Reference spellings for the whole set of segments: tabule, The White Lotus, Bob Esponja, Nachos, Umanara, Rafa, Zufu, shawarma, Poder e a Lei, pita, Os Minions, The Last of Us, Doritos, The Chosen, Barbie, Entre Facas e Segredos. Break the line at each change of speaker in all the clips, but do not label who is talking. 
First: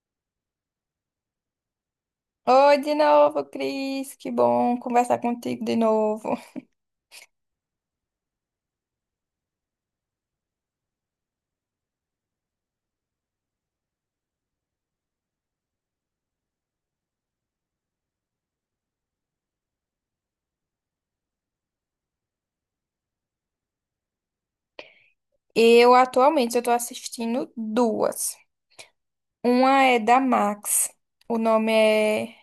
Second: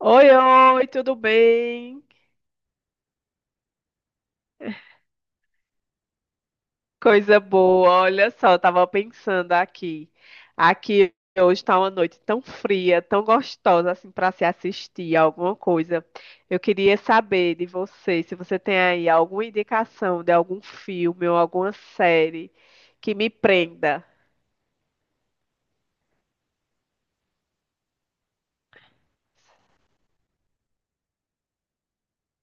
Oi, oi, tudo bem?
Oi de novo, Cris. Que bom conversar contigo de novo.
Coisa boa. Olha só, eu tava pensando aqui. Aqui hoje tá uma noite tão fria, tão gostosa assim para se assistir alguma coisa. Eu queria saber de você, se você tem aí alguma indicação de algum filme ou alguma série que me prenda.
Eu atualmente eu tô assistindo duas. Uma é da Max. O nome é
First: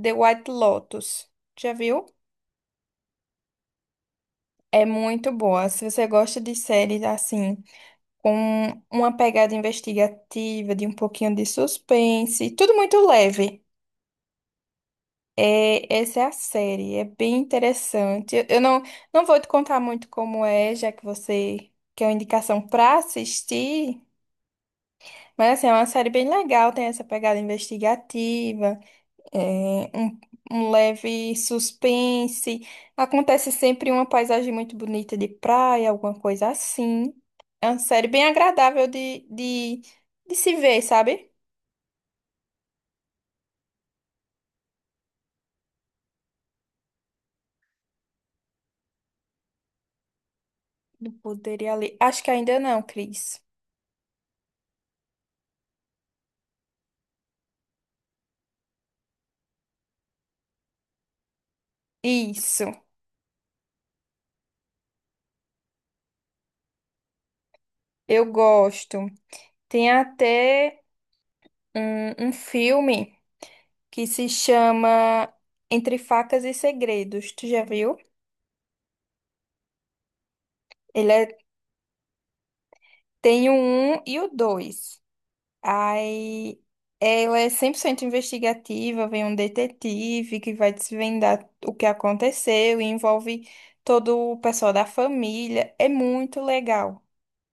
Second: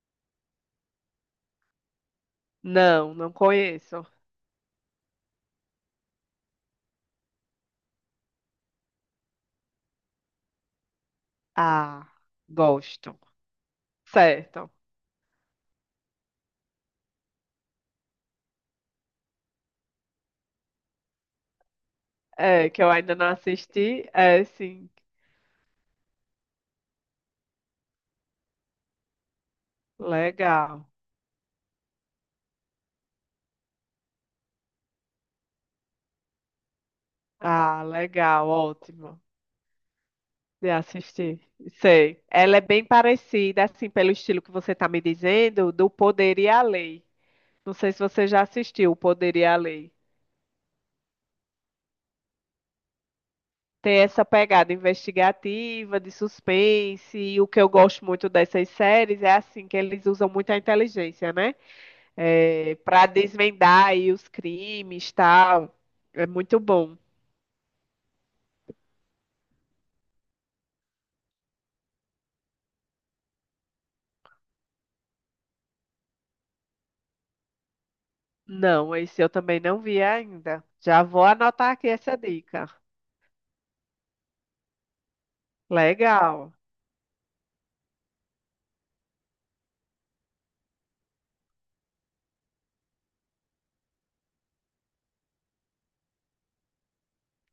The White Lotus. Já viu?
Não, não conheço.
É muito boa. Se você gosta de séries assim, com uma pegada investigativa, de um pouquinho de
Ah,
suspense, tudo muito
gosto.
leve.
Certo.
É, essa é a série, é bem interessante. Eu não, Não vou te contar muito como é, já que você quer uma indicação
É, que eu
para
ainda não
assistir,
assisti. É, sim.
mas assim, é uma série bem legal, tem essa pegada investigativa, é, um, um
Legal.
leve suspense. Acontece sempre uma paisagem muito bonita de praia, alguma coisa assim. É uma
Ah,
série bem
legal,
agradável
ótimo.
de se
Já
ver, sabe?
assisti. Sei. Ela é bem parecida, assim, pelo estilo que você está me dizendo, do Poder e a Lei. Não sei se você já assistiu o Poder e a Lei.
Não poderia ler. Acho que ainda não, Cris.
Tem essa pegada investigativa, de suspense, e o que eu gosto muito dessas séries é assim que eles usam muito a inteligência, né,
Isso,
para desvendar aí os crimes, tal. É muito bom.
eu gosto. Tem até um filme que se chama Entre Facas e Segredos. Tu já viu?
Não, esse eu também não vi ainda. Já
Ele
vou
é-
anotar aqui essa dica.
Tem o um e o 2.
Legal,
Aí ela é 100% investigativa, vem um detetive que vai desvendar o que aconteceu e envolve todo o pessoal da família. É muito legal.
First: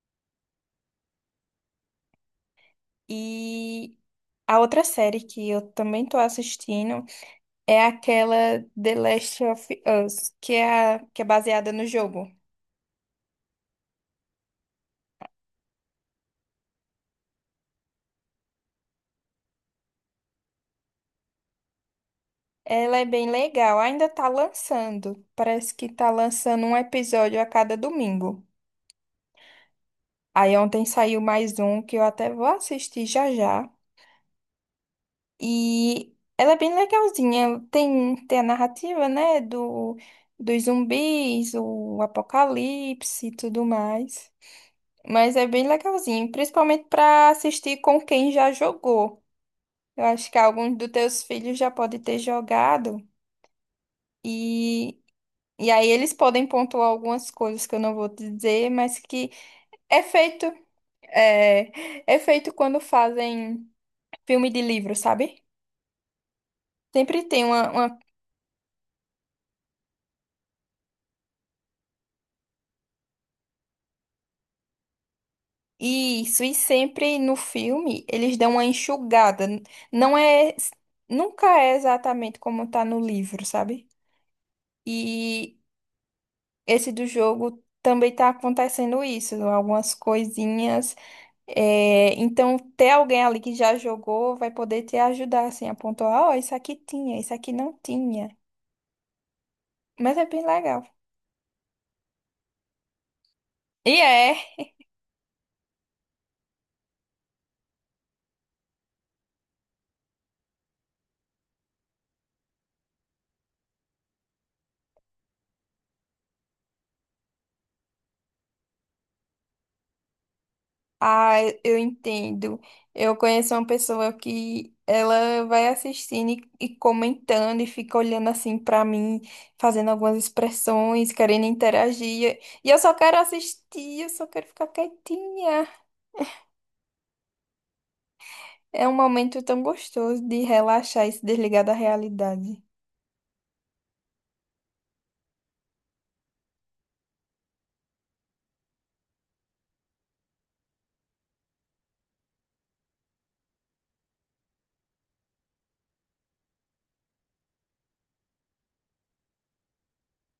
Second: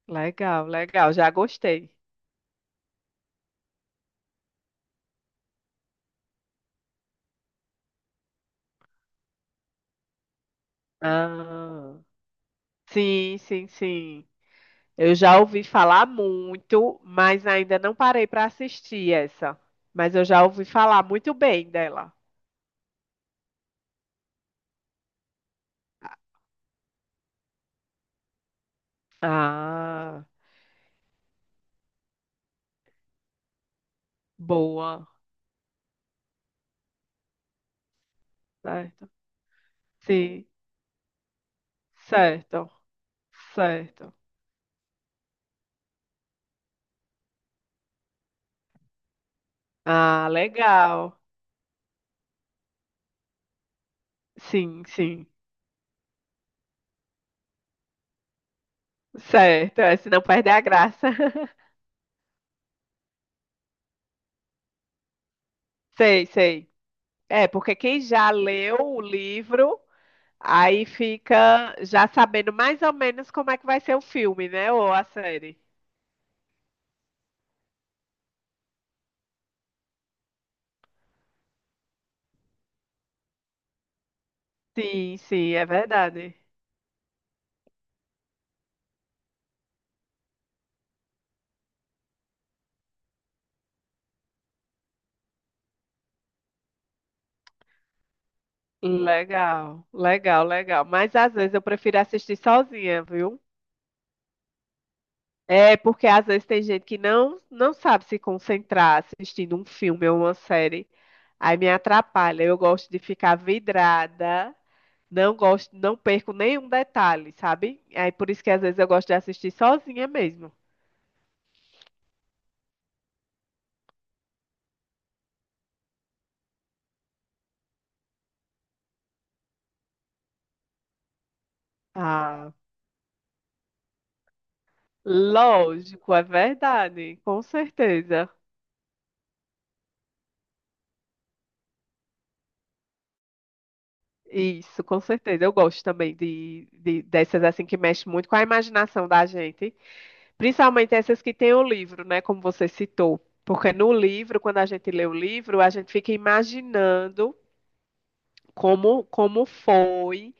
legal, legal. Já gostei.
E a outra série que eu também tô assistindo é aquela The Last of Us, que é, que é baseada no
Ah,
jogo.
sim, sim, sim. Eu já ouvi falar muito, mas ainda não parei para assistir essa. Mas eu já ouvi falar muito bem dela.
Ela é bem legal, ainda tá lançando. Parece que tá lançando um episódio a cada domingo.
Ah,
Aí ontem saiu mais um que eu até vou assistir já já.
boa.
E ela é bem legalzinha. Tem a narrativa,
Certo.
né,
Sim,
dos zumbis, o
certo,
apocalipse e tudo
certo.
mais. Mas é bem legalzinho, principalmente pra assistir com quem já jogou. Eu
Ah,
acho que alguns dos
legal.
teus filhos já pode ter jogado
Sim,
e,
sim.
e aí eles podem pontuar algumas coisas que eu não vou te dizer, mas que
Certo, é,
é
se não
feito
perder a graça.
é, é feito quando fazem filme de livro, sabe?
Sei, sei.
Sempre tem
É, porque quem já leu o livro, aí fica já sabendo mais ou menos como é que vai ser o filme, né? Ou a série.
isso, e sempre no filme eles dão uma enxugada. Não é Nunca é exatamente como tá no livro, sabe?
Sim, sim,
E
é verdade.
esse do jogo também tá acontecendo isso, algumas coisinhas. É, então, ter alguém ali que já jogou vai poder te ajudar, assim, a pontuar, ó, isso aqui tinha, isso aqui não tinha.
Legal,
Mas é
legal,
bem
legal.
legal.
Mas às vezes eu prefiro assistir sozinha, viu?
E é,
É porque às vezes tem gente que não sabe se concentrar assistindo um filme ou uma série. Aí me atrapalha. Eu gosto de ficar vidrada. Não gosto, não perco nenhum detalhe, sabe? Aí por isso que às vezes eu gosto de assistir sozinha mesmo.
ah, eu entendo. Eu conheço uma pessoa que ela vai assistindo e comentando e fica olhando assim pra mim, fazendo algumas expressões, querendo interagir.
Ah,
E eu só quero assistir, eu só quero ficar quietinha.
lógico, é verdade, com certeza.
É um momento tão gostoso de relaxar e se desligar da realidade.
Isso, com certeza. Eu gosto também dessas assim que mexem muito com a imaginação da gente, principalmente essas que têm o livro, né, como você citou. Porque no livro, quando a gente lê o livro, a gente fica imaginando como foi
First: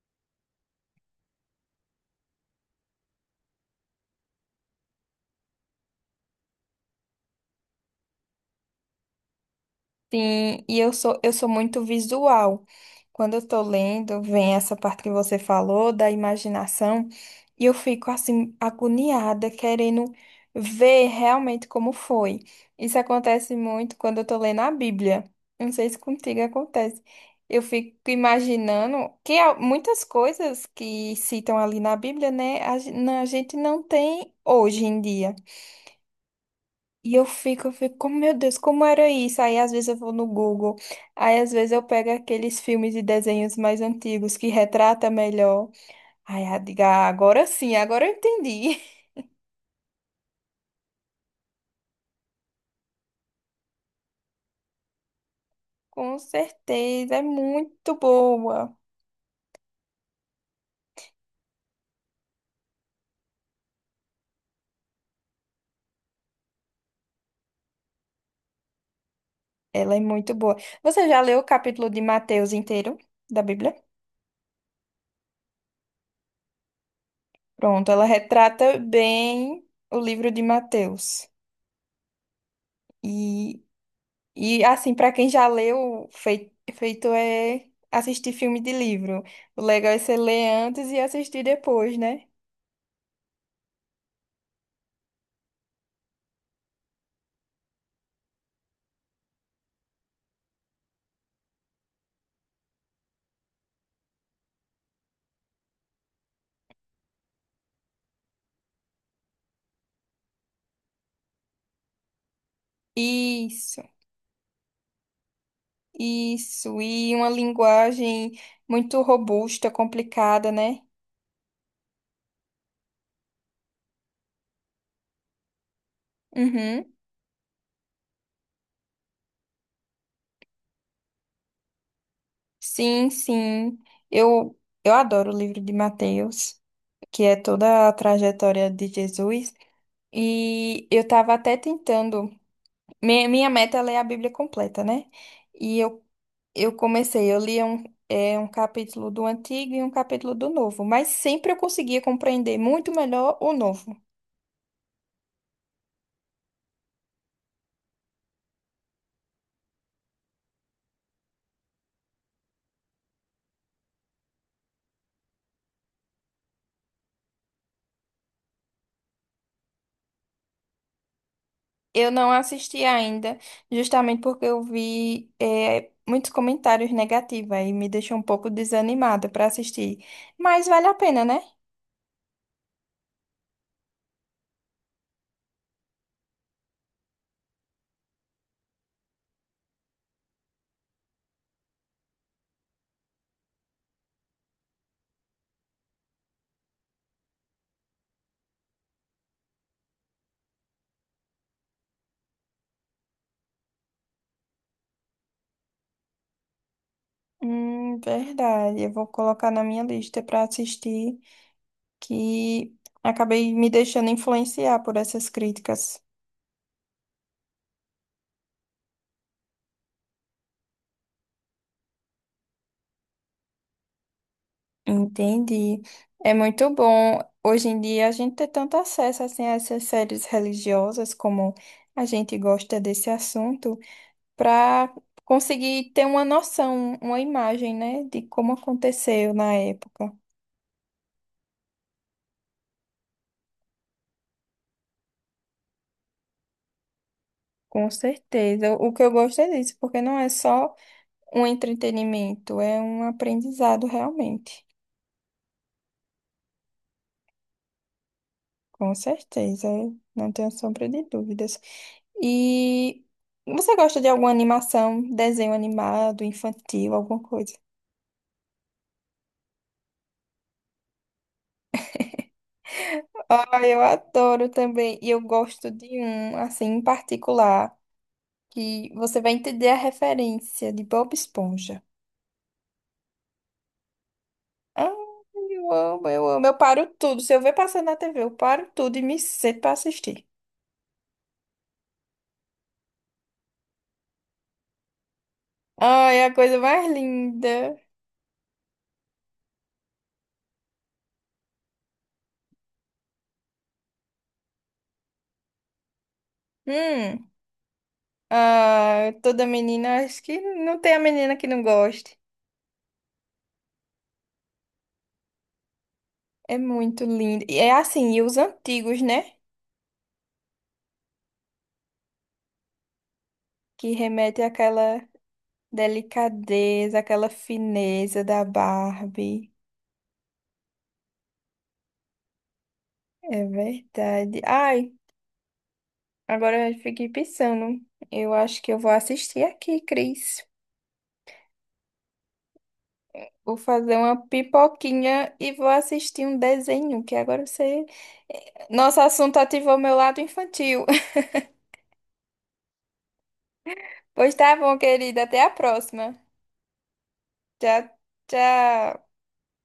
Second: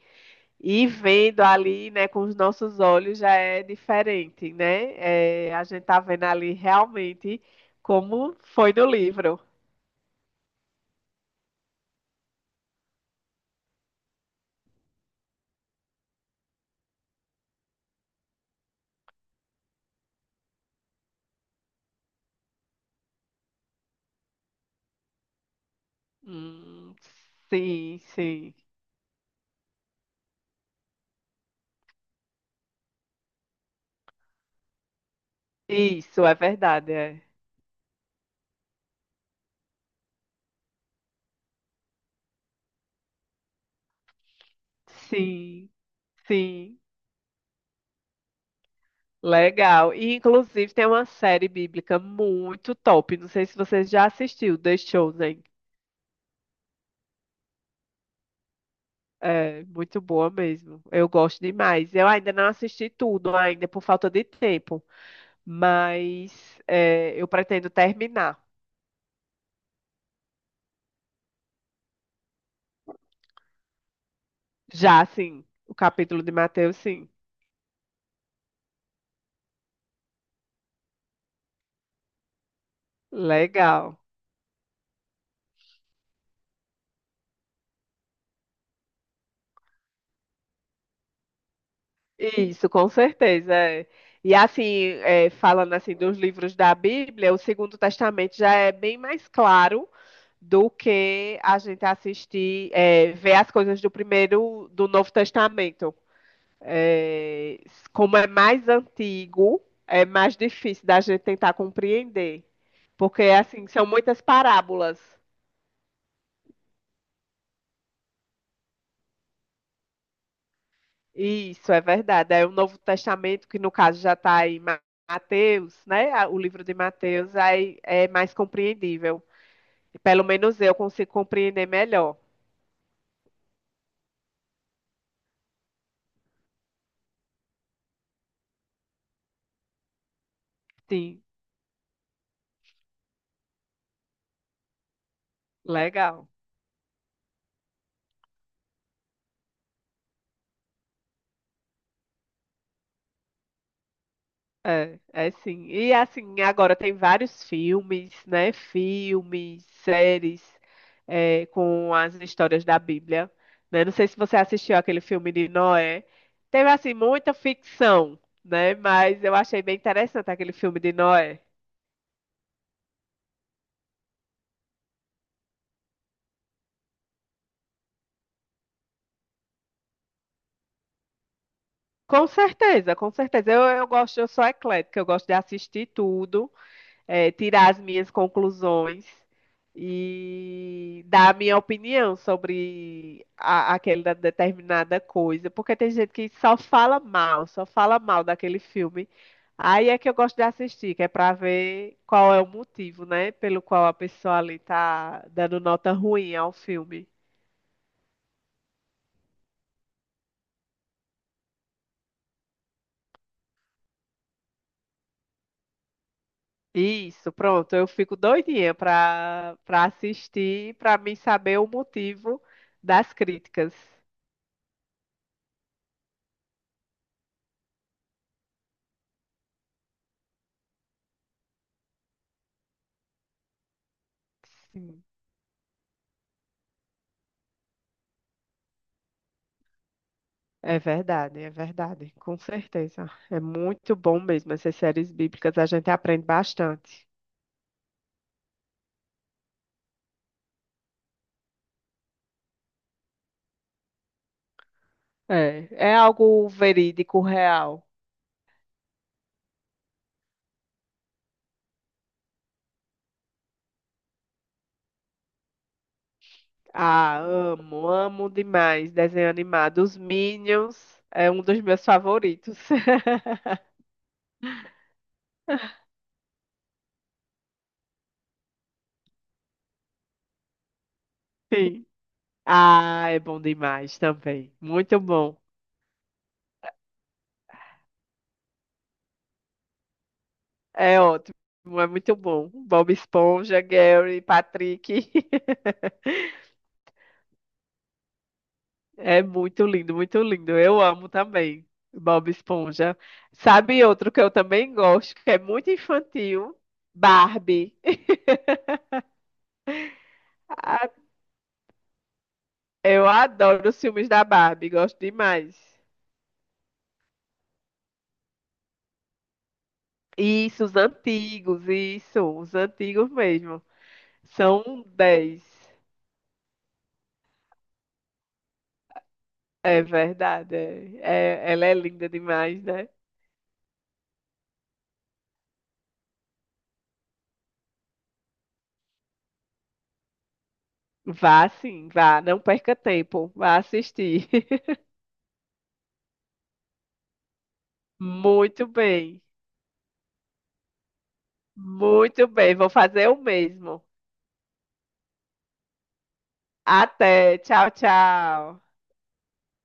e vendo ali, né, com os nossos olhos já é diferente, né? É, a gente tá vendo ali realmente como foi no livro.
Sim, e eu sou muito visual. Quando eu tô lendo, vem essa parte que você falou da imaginação, e eu fico assim, agoniada, querendo ver realmente como foi. Isso acontece muito quando eu tô lendo a Bíblia. Eu não sei se contigo
Hum,
acontece. Eu fico
sim, sim.
imaginando que há muitas coisas que citam ali na Bíblia, né, a gente não tem hoje em dia.
Isso é verdade,
E
é.
eu fico, como, meu Deus, como era isso? Aí às vezes eu vou no Google, aí às vezes eu pego aqueles filmes e desenhos mais antigos que retrata
Sim,
melhor. Aí eu
sim.
digo, "Ah, agora sim, agora eu entendi."
Legal. E inclusive tem uma série bíblica muito top. Não sei se você já assistiu, The Chosen.
Com certeza, é muito boa.
É muito boa mesmo. Eu gosto demais. Eu ainda não assisti tudo ainda por falta de tempo, mas é, eu pretendo terminar.
Ela é muito boa. Você já leu o capítulo de Mateus inteiro da Bíblia?
Já, sim. O capítulo de Mateus, sim.
Pronto, ela retrata bem o livro de Mateus.
Legal.
E assim, para quem já leu, feito é assistir filme de livro. O legal é você ler antes e assistir depois, né?
Isso, com certeza. É. E assim, é, falando assim dos livros da Bíblia, o Segundo Testamento já é bem mais claro do que a gente assistir, é, ver as coisas do primeiro, do Novo Testamento. É, como é mais antigo, é mais difícil da gente tentar compreender, porque assim
Isso,
são muitas parábolas.
isso. E uma linguagem muito robusta, complicada, né?
Isso é verdade. É o Novo Testamento, que no caso já está em Mateus, né? O livro de
Uhum.
Mateus aí é mais compreendível. Pelo menos eu consigo compreender melhor.
Sim, sim. Eu, eu adoro o livro de Mateus, que é toda a trajetória de Jesus. E eu
Sim,
estava até tentando. Minha meta é ler a Bíblia completa, né? E eu
legal.
Eu comecei, eu lia um, é, um capítulo do antigo e um capítulo do novo, mas sempre eu conseguia compreender muito melhor o novo.
É, é sim. E assim, agora tem vários filmes, né? Filmes, séries, é, com as histórias da Bíblia, né? Não sei se você assistiu aquele filme de Noé. Teve assim muita ficção, né? Mas eu achei bem interessante aquele filme de Noé.
Eu não assisti ainda, justamente porque eu vi, é, muitos comentários negativos aí me deixou um pouco desanimada para assistir. Mas vale a pena, né?
Com certeza, com certeza. Eu gosto, eu sou eclética, eu gosto de assistir tudo, tirar as minhas conclusões e dar a minha opinião sobre aquela determinada coisa, porque tem gente que só fala mal daquele filme. Aí é que eu gosto de assistir, que é para ver qual é o motivo, né, pelo qual a pessoa ali tá dando nota ruim ao filme.
Verdade. Eu vou colocar na minha lista para assistir, que acabei me deixando influenciar por essas críticas.
Isso, pronto. Eu fico doidinha para assistir, para mim saber o motivo das críticas.
Entendi. É muito bom. Hoje em dia a gente ter tanto acesso assim, a essas séries religiosas, como a gente gosta desse assunto, para
Sim,
conseguir ter uma noção, uma imagem, né, de como aconteceu na época.
é verdade, com certeza. É muito bom mesmo essas séries bíblicas, a gente aprende bastante.
Com certeza. O que eu gosto é disso, porque não é só um entretenimento, é um aprendizado realmente.
É, é algo verídico, real.
Com certeza, não tenho sombra de dúvidas. E você gosta de alguma animação, desenho animado, infantil,
Ah,
alguma coisa?
amo, amo demais desenho animado. Os Minions é um dos meus favoritos.
Ah, eu adoro também. E eu gosto de um, assim, em particular, que você vai entender a referência de Bob Esponja.
Sim. Ah, é bom demais também.
Ah,
Muito bom.
eu amo, eu amo. Eu paro tudo. Se eu ver passando na TV, eu paro tudo e me sento pra assistir.
É ótimo, é muito bom. Bob Esponja, Gary, Patrick.
Ai, é a coisa mais linda.
É muito lindo, muito lindo. Eu amo também Bob Esponja. Sabe outro que eu também gosto, que é muito infantil?
Hum.
Barbie.
Ah, toda menina, acho que não
A-
tem a menina que não goste.
Eu adoro os filmes da Barbie, gosto demais.
É muito lindo. E é assim, e os antigos, né?
Isso, os antigos mesmo.
Que remete
São
àquela
10.
delicadeza, àquela fineza da Barbie.
É verdade. É. Ela é linda demais, né?
É verdade. Ai, agora eu fiquei pensando. Eu acho que eu vou assistir aqui, Cris.
Vá sim, vá, não perca tempo,
Vou
vá
fazer uma
assistir.
pipoquinha e vou assistir um desenho, que agora você.
Muito
Nosso
bem,
assunto ativou meu lado infantil.
muito bem, vou fazer o mesmo.
Pois tá bom, querida. Até a próxima.
Até, tchau,
Tchau,
tchau.
tchau.